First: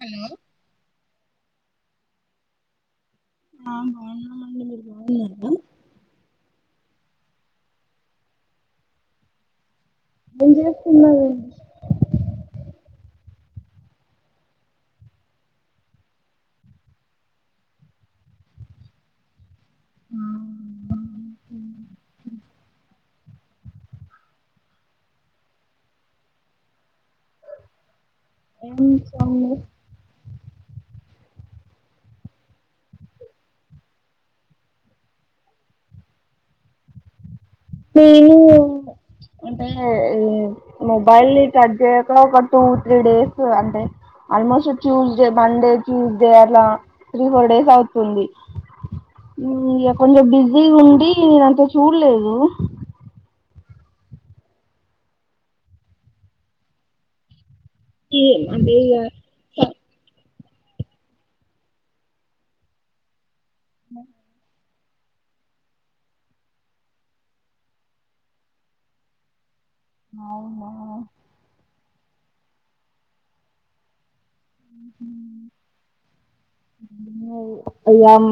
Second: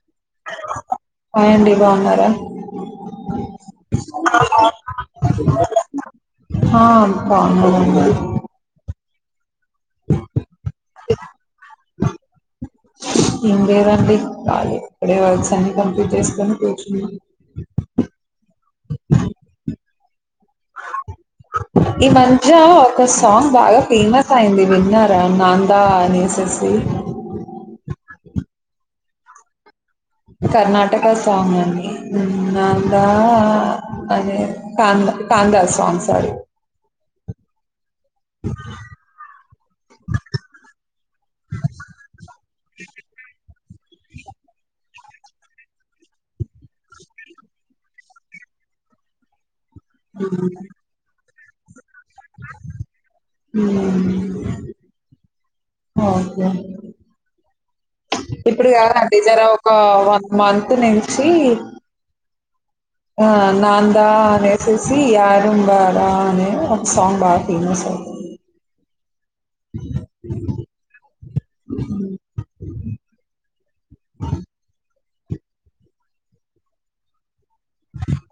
Hello హాయండి బాగున్నారా ఆ బాగున్నామండి మీరు బాగున్నారా హ బాగున్నామండి ఉన్న [unintelligible] బ్లాంక్ తిన్లేదండి ఇప్పుడే వర్స్ అన్ని కంప్లీట్ చేసుకొని కూర్చున్నా [unintelligible] ఈ మజ్య ఒక సాంగ్ బాగా ఫేమస్ అయింది విన్నారా నాందా అనేసేసి ఏం సాంగ్ కర్ణాటక సాంగ్ అండి నాందా అదే కాంద కాందా సాంగ్స్ సారి నేను అంటే ఈ మొబైల్ ని టచ్ చేయక ఒక టూ త్రీ డేస్ అం తె ఆల్మోస్ట్ ట్యూస్డే మండే ట్యూస్డే అట్లా త్రీ ఫోర్ డేస్ అవుతుంది ఉమ్ ఇగ కొంచెం బిజీగ ఉండి అంత చూళ్లేదు ఉమ్ ఓకే ఇప్పుడు అంటే ఇగ కాదాండి జర ఒక వన్ మంతు నుంచి ఆ నాందా అనేస్ చూసి ఆరూందారా అనే ఒక సాంగ్ బాగా ఫేమస్ అయి అవునా ఉమ్ బ్లాంక్ అయ్యాం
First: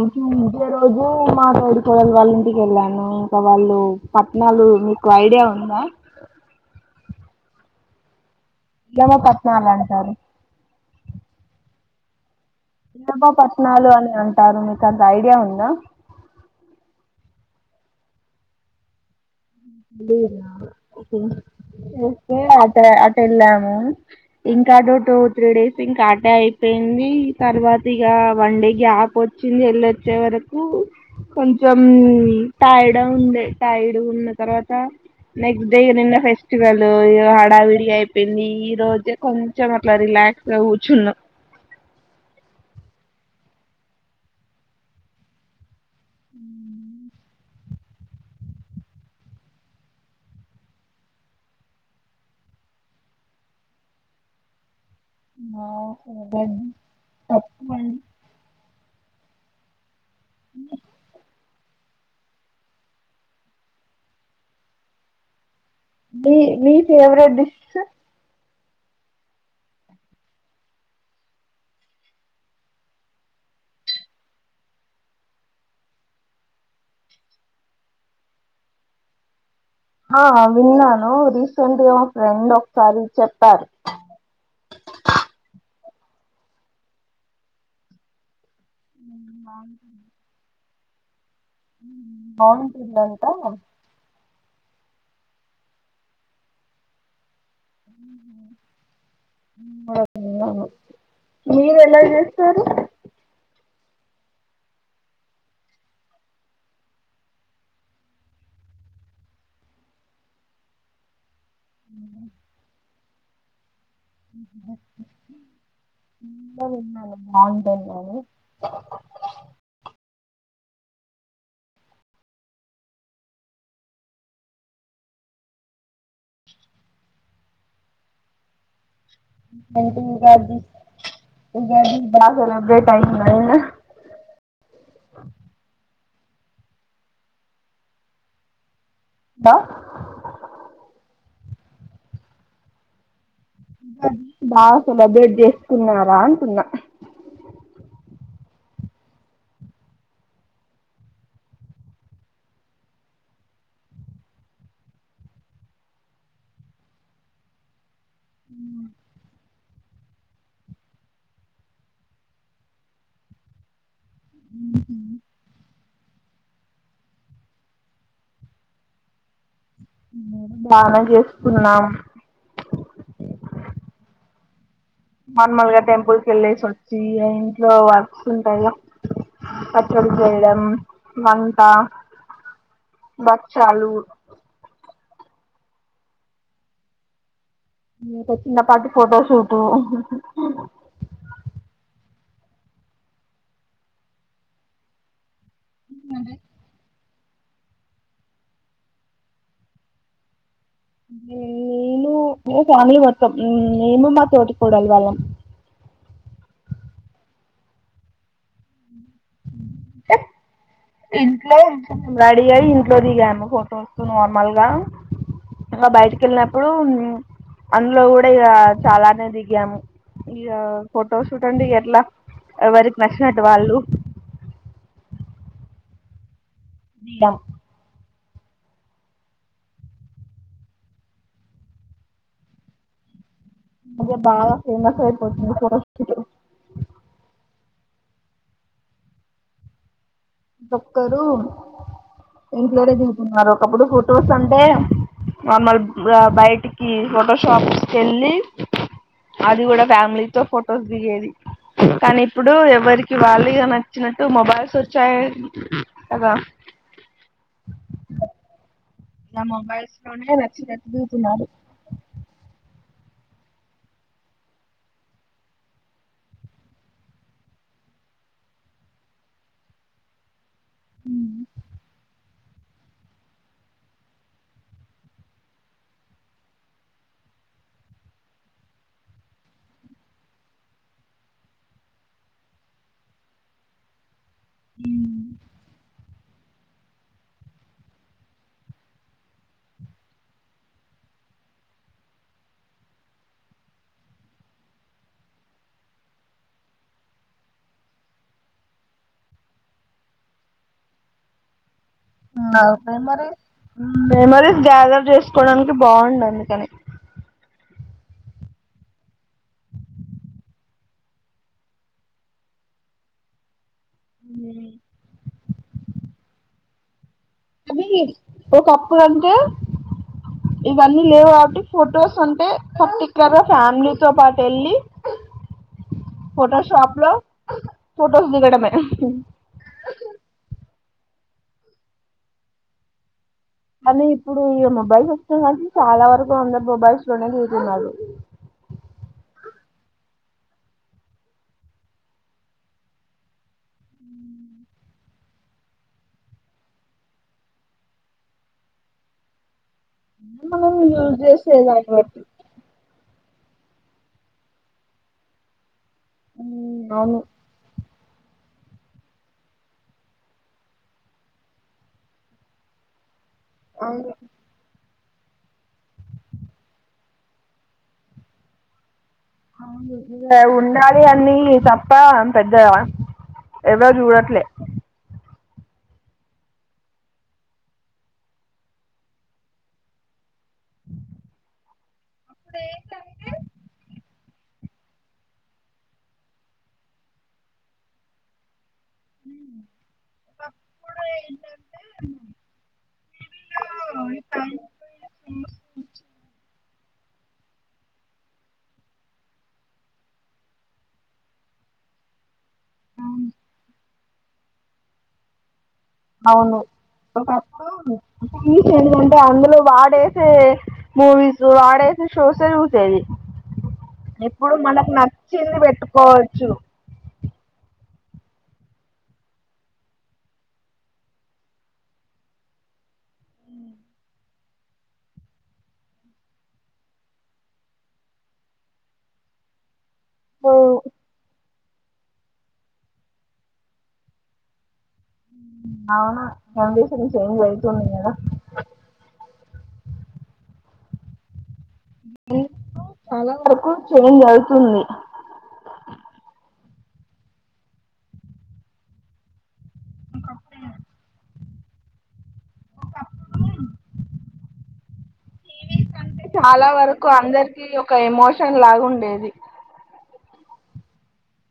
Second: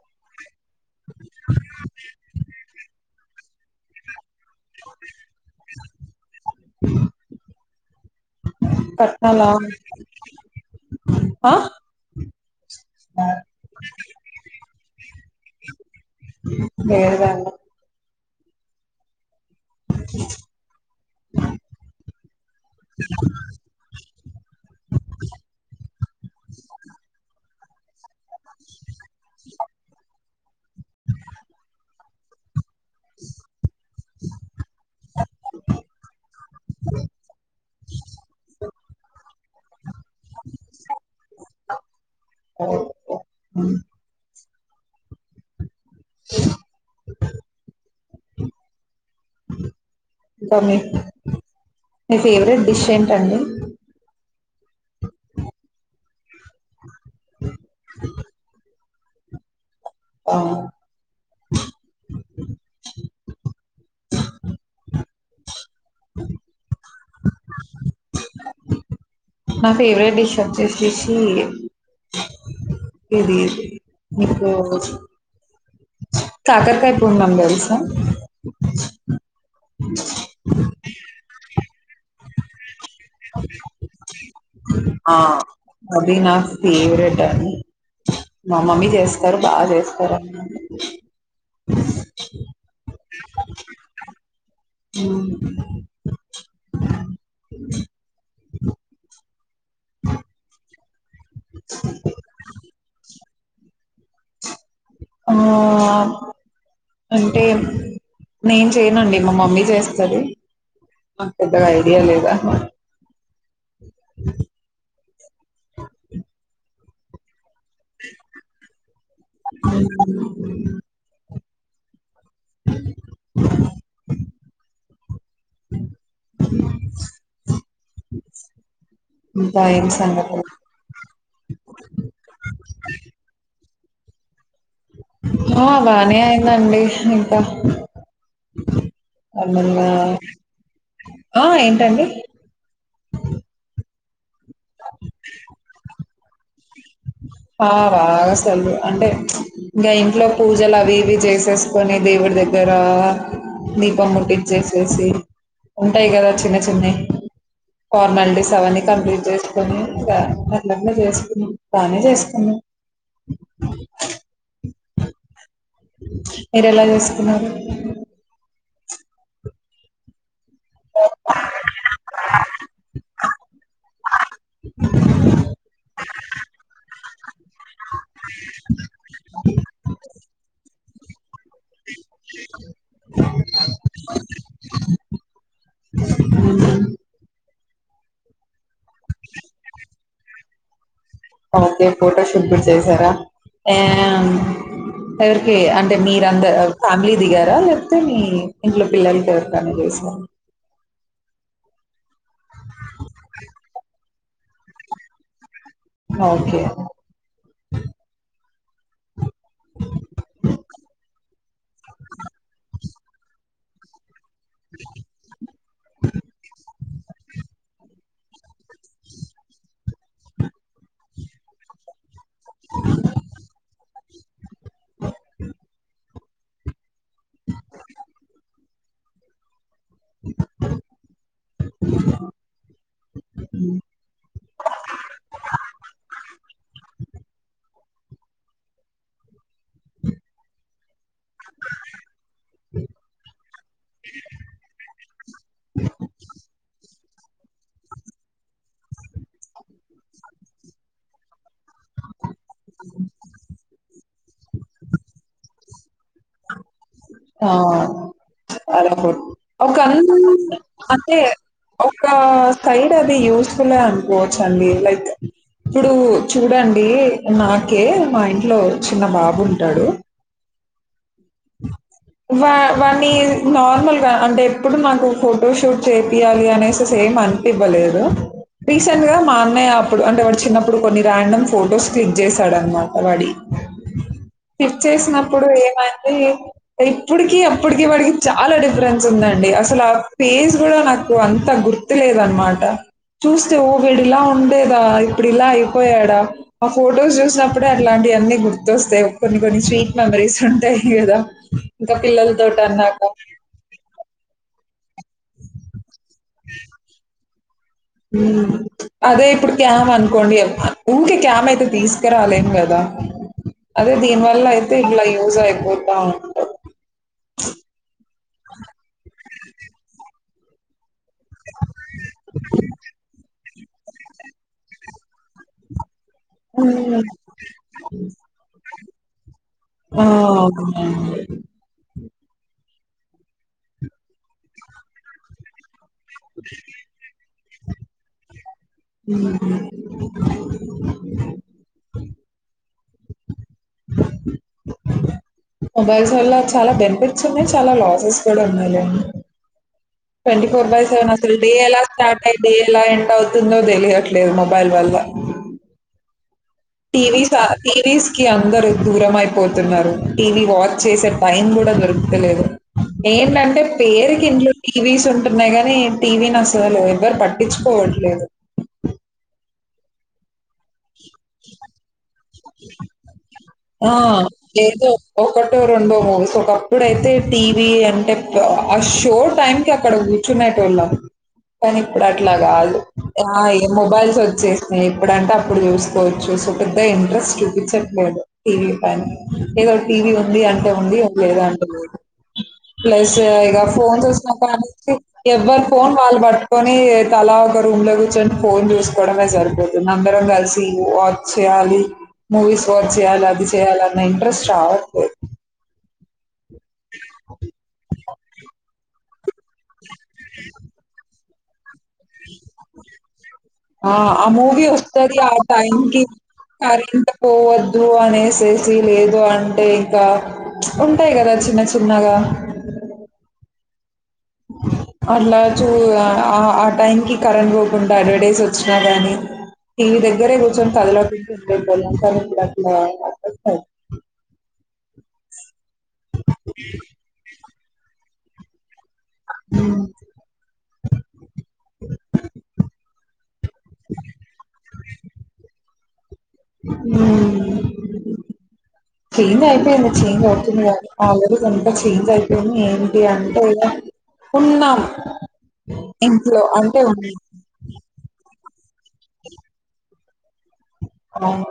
ఇదే రోజు మా తోటి కోడలి వాళ్ళ ఇంటికి వెళ్ళాను ఇక వాళ్ళు పట్నాలు మీకు ఐడియా ఉందా ఇలమ పట్నాలా పట్నాలు అంటారు అ బ్బపట్నాలు అని అంటారు మీక అంత ఐడియా ఉందా లేేదండి అట అటెలాము ఇంకాటో టూ త్రీ డేస్ ఇంకా అడానే అయిపోయింది తర్వాత ఇగ వన్ డే గ్యాప్ వచ్చింది వెళ్ళొచ్చే వరకు కొంచెం టైడ ఉండే టైడ్ ఉన్న తర్వాత నెక్స్ట్ డే నిన్న ఫెస్టివల్ హడావిడి అయిపోయింది ఈ రో కొంచం అట్ల రిలాక్స్గా కూర్చున్న ఉహ్మ్ ఉమ్ ఇంకా మీ ఫేవరెట్ డిష్ ఏంటండి [inaudible] ఆ మీ మి ఫేవరెట్ డిష్ నా ఫేవరెట్ డిష్ వచ్చేచేసి ఇది ఇదో కాకరకాయ పూర్ణం తెల్సా ఆ విన్నాను రీసెంట్గా మా ఫ్రెండ్ ఒకసారి చెప్పారు ఆ అది నా ఫేవరెట్ అని మా మమ్మీ చేస్తారు బాచేస్తారు అండీ బావుంటుందంట ఉమ్ మీరు ఎలా చేస్తారు ఆ అంటే నేను చేయనండి మా మమ్మీ చేస్తది పెద్దగా ఐడియా లేదా [inaudible] బావుంటుంది అది ఇంకా ఏం [unintelligible] సంగతులు ఉగాది బా సెలెబ్రేట్ అయిందా ఇడా ఆ బానే అయిందండి ఇంకా బా ఆ ఏంటండి బా సెలబ్రేట్ చేసుకున్నారా అంటున్నా ఆ బాగా సెల అంటే ఇంకా ఇంట్లో పూజలు అవి ఇవి చేసేస్కొని దేవుడి దగ్గ ర దీపం ముట్టించేసేసి ఉంటాయి కదా చిన్న చిన్నయ్ ఫార్మాలిటీస్ అవన్నీ కంప్లీట్ చేసుకొని ఇగ పనులన్నీ చేసుకున్నాం బానే చేసుకున్నాం మీరెలా చేసుకున్నారు బాగా చేసుకున్నాం నార్మల్గా టెంపుల్కెళ్ళేసి వచ్చి ఇగ ఇంట్లో వర్క్స్ ఉంటాయిగా పచ్చడి చేయడం వంట బచ్చాలూ ఉహు ఇ ఇంకా చిన్నపాటి పోటోషూట్ ఓకే ఫోటోషూట్ లు చేసారా అంటే మీరందర్ ఫ్యామిలీ దిగారా లేకపోతే మీ ఇంట్లో పిల్లలకి ఎవరికైనా చేసర నేను ఇగ ఫ్యామిలీ మొత్తం ఉమ్ నేను మ తోడికోడలి వళ్ళం ఓకే అంటే ఇట్లే నార్మల్గా ఇగ బైటికెల్నప్పుడు అందులో గుడా ఇగా చాలానే దిగాము ఇగా ఫోటో షూట్ అంటే ఎట్లా ఎవరకినచినట్టులు వాళ్ళు దిగం ఇగ బాగా ఫేమస్ అయిపోతుంది ఫోటోషూట్ కీ తొక్కరూ ఇంట్లోనే దిగుతున్నారు ఒక్కప్పుడు ఫోటోసంటే నార్మల్ బా బైటికి ఫోటో షాప్ కెల్లీ అది గుడా ఫ్యామిలీతో ఫొటోస్ దిగేది కానీప్పుడు ఎవరికి వాళ్ళిగా నచ్చినట్టు మొబైల్స్ ఒచ్చాయ్ ఆ ఇలా ఒక మొబైల్స్ అణువు లోనే నచ్చినట్టు అంతే దిగుతున్నారు ఒక స్థై అది యూస్ఫులే అన్కో ఓచ్చండి లైక్ ఇప్పుడు చూడండి నాకే మా ఇంట్లో చిన్న బాబుంటాడు ఉమ్ వా వన్నీ నార్మల్గా అంటేప్పుడు నాకు ఫోటో షూట్ చేపియ్యాలి అనేసి సే ఏం అన్పివ్వలేదు రీసెంట్గా మా అన్నయ్య అప్పుడు అంటే వాడి చిన్నప్పుడు కొన్ని రాండమ్ ఫొటోస్ స్టిక్ జేశాడన్మాట వడియి పిక్ చేసినప్పుడు ఏమందీ ఇప్పుడికి అప్పుడికి వాడికి చాలా డిఫరెన్స్ ఉందండి అసల పేజ్ గుడా నాకు అంత గుర్త్ గుర్తులేదన్మాట చూస్తే ఓ వీడిలా ఉండేదా ఇప్పుడిలా ఐపోయాడా ఆ ఫొటోస్ జుస్నప్పుడే అట్లాంట్ ఇఅన్ని గుర్తొస్తయ్ కొన్ని కొన్ని స్వీట్ మెమరీస్ ఉంటయ్ గదా ఇంకా ఆ పిల్లలతోటన్నాక. మెమరీ మ్ మెమరీ గ్యాదర్ జేస్కోడానికి బావుండ్ అంద్ కనీ ఉమ్ అదే ఇప్పుడు క్యామ్ అనుకోండి ఊకే క్యామ్ ఐతే తీస్కరాలెం కదా అదే దీన్వల్లైతే ఇట్లా యూజ్ అయిపో బావుండు ఒకప్పుడన్కో ఇవన్నీ లేవు కావట్టి ఫోటోస్ అంటే పట్టిక్లర్గా ఫ్యామ్లీతో పాటెళ్ళి ఫోటో షాప్ హ్మ్. లో ఫొటోస్ దిగడమే ఆ మళ్లీ ఇప్పుడు ఇగ మొబైల్స్ ఒచ్చినయ్ కావట్టి చాలా వరకు అందర్ మొబైల్స్ లోనే జూస్త్ ఉన్నాడు ఉమ్ హ్ మొబైల్స్ వల్ల చలా బెనిఫిట్స్ ఉన్నాయ్ చలా లాసెస్ కుడా ఉన్నాయ్ లెండ్ ట్వంటీ ఫోర్ మనం బై సెవెన్ యూజ్ అసల్ డే చేసే ఎలా దాన్ని బట్టి స్టార్ట్ టై డే ఎలా ఎండ్ ఔత్ ఉన్నయ్ దేలియట్లేద్ మొబైల్ వల్లా అవును టీవీస్ ఆ టీవీస్ కి అందరు దూరమైపోతున్నారు టీవీ వాచ్చేసే టైం గుడా దొరుక్తలేదు ఎందంటే పేరుకింట్లుండి టీవీసుంటున్నాయి గానీ టీవీ నసల్ ఎవ్వర్ పట్టించుకోవట్లేదు. ఉండా ఉండాలి అన్నీ తప్ప పెద్ద ఆ ఆ ఏదో ఒకట్ రెండో మూవీస్ ఒకప్పుడైతే టీవీ అంటే పాష్ షో టైమ్కి అక్కడున్ కూర్చునెటొళ్ళం కానీ ఇప్పుడు అట్లా కాదు ఏమాయ మొబైల్స్ వ చ్చేసినయి ఎప్పుడంటే అప్పుడు చూసుకోవచ్చు సో పెద్ద ఇంట్రెస్ట్ చూపించట్లేదు టీవీ ఏదో టీవీ ఉంది అంటె ఉంది అది లేదా అంటె లేదు ప్లస్ ఇక ఫోన్ చూసిన దానికి ఎవ్వరు ఫోన్ వాళ్ళు పట్ట కొని తలా ఒక రూమ్ లో కూర్చొని ఫోన్ చూసుకోవడమే జరుగుతుంది. అందరం కలిసి వాచ్ చే కాలి మూవీస్ వాచ్ చేయాలి అది చేయాలన్న ఇంట్రెస్ట్ రావట్లే అవును ఒకప్పుడు ఈ చేన్ల ఉంటె అంది లో వాడేసే మూవీస్ వాడేసే షోస్ హే చూసేది ఆ ఇప్పుడు అమూవి మనకు వస్తది ఆ నచ్చింది టైంకి పెట్టుకోవచ్చు కరంట్ పోవద్ అనేసేసి లేదు అంటే ఇంక ఉంటాయి కదా చిన్న చిన్నగా బ్లాంక్ అట్లా చూ ఆ ఆ టైంకి కరెంట్ పోకుండా అడ్వాటేజ్ వచ్చినా కానీ టీవి దగ్గరే కూర్చొని తలలో పెంచు బొలం కా ఇట్లా అవునా [unintelligible] జరుగుతుండి కదా ఊమ్ ఎందుకు చాలా వరకు చేంజ్ అవుతుంది ఊమ్ చేంజ్ అయిపోయింది చేంజ్ అవుతుంది కద ఆల్రెడీ ఇంత చేంజ్ అయిపోయింది ఏంటి అంటే ఇక ఉన్నాం. మూవీస్ అంటే ఇంట్లో చాలా అంటే వరకు ఉన్నాం అందరికి ఒక ఎమోషన్ లాగా ఉండేది. అవును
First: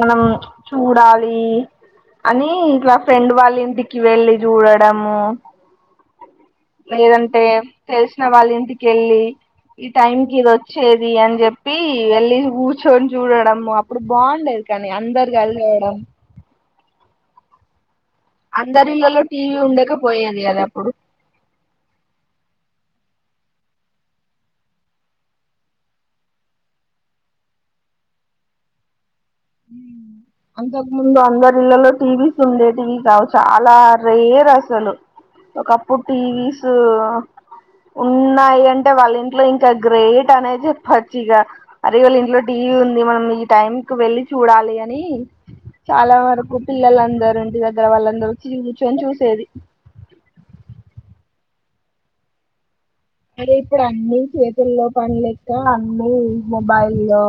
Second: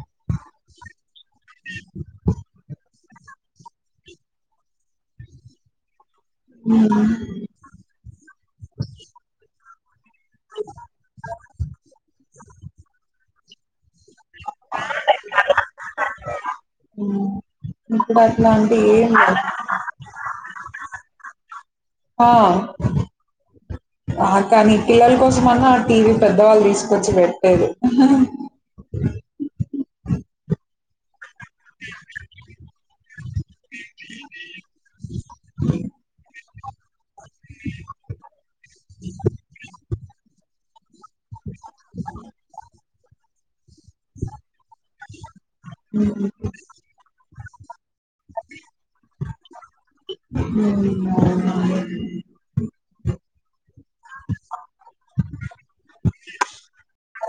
మనం చూడాలి అని ఇట్లా ఫ్రెండ్ వాళ్ళ ఇంటికి వెళ్ళి చూడడము హ్మ్ లేదంటే తెలిసిన వాళ్ళ ఇంటికెళ్లి టైం కి ఇది ఓచ్చేది అని చెప్పి వెళ్ళి కూర్చొని చూడడం అప్పుడు బాగుండెది. కని అందరు కలివేయడం ఉ అందరిళ్ళల్లో టీవీ ఉండక పోయేది కదా అప్పుడు ఆ కానీ పిల్లల కోసమన్నా ఆ టీవీ పెద్దవాళ్ళు తీసుకొచ్చి పెట్టలేదు. హాహా అంతకముందు అందరిళ్లల్లో టీవీస్ ఉండేటివి కావు. చాలా రేర్ అసలు ఒకప్పుడు టీవీసూ ఉన్నాయి అంటే వాళ్ళింట్లో ఇంకా గ్రేట్ అనేది పచ్చిక అరే వాళ్ళ ఇంట్లో టీవీ ఉంది మనం ఈ టైం కి చూడాలి అని చాలా హ్మ్ వరకు పిల్లలందరు వాళ్ళందరచ్చి కూర్చొని చూసేది అవునండి అదే ఇప్పుడు అన్ని చేతుల్లో పని లెక్క అన్ని మొబైల్లో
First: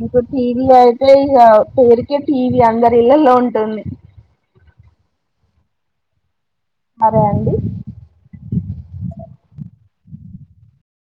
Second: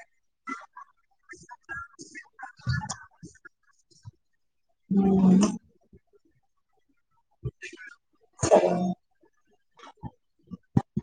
ఇంక టీవీ అయితే ఇక పేరుకే టీవీ అందరి ఇళ్లలో ఉంటుంది ఉ సరే అండి సరేన్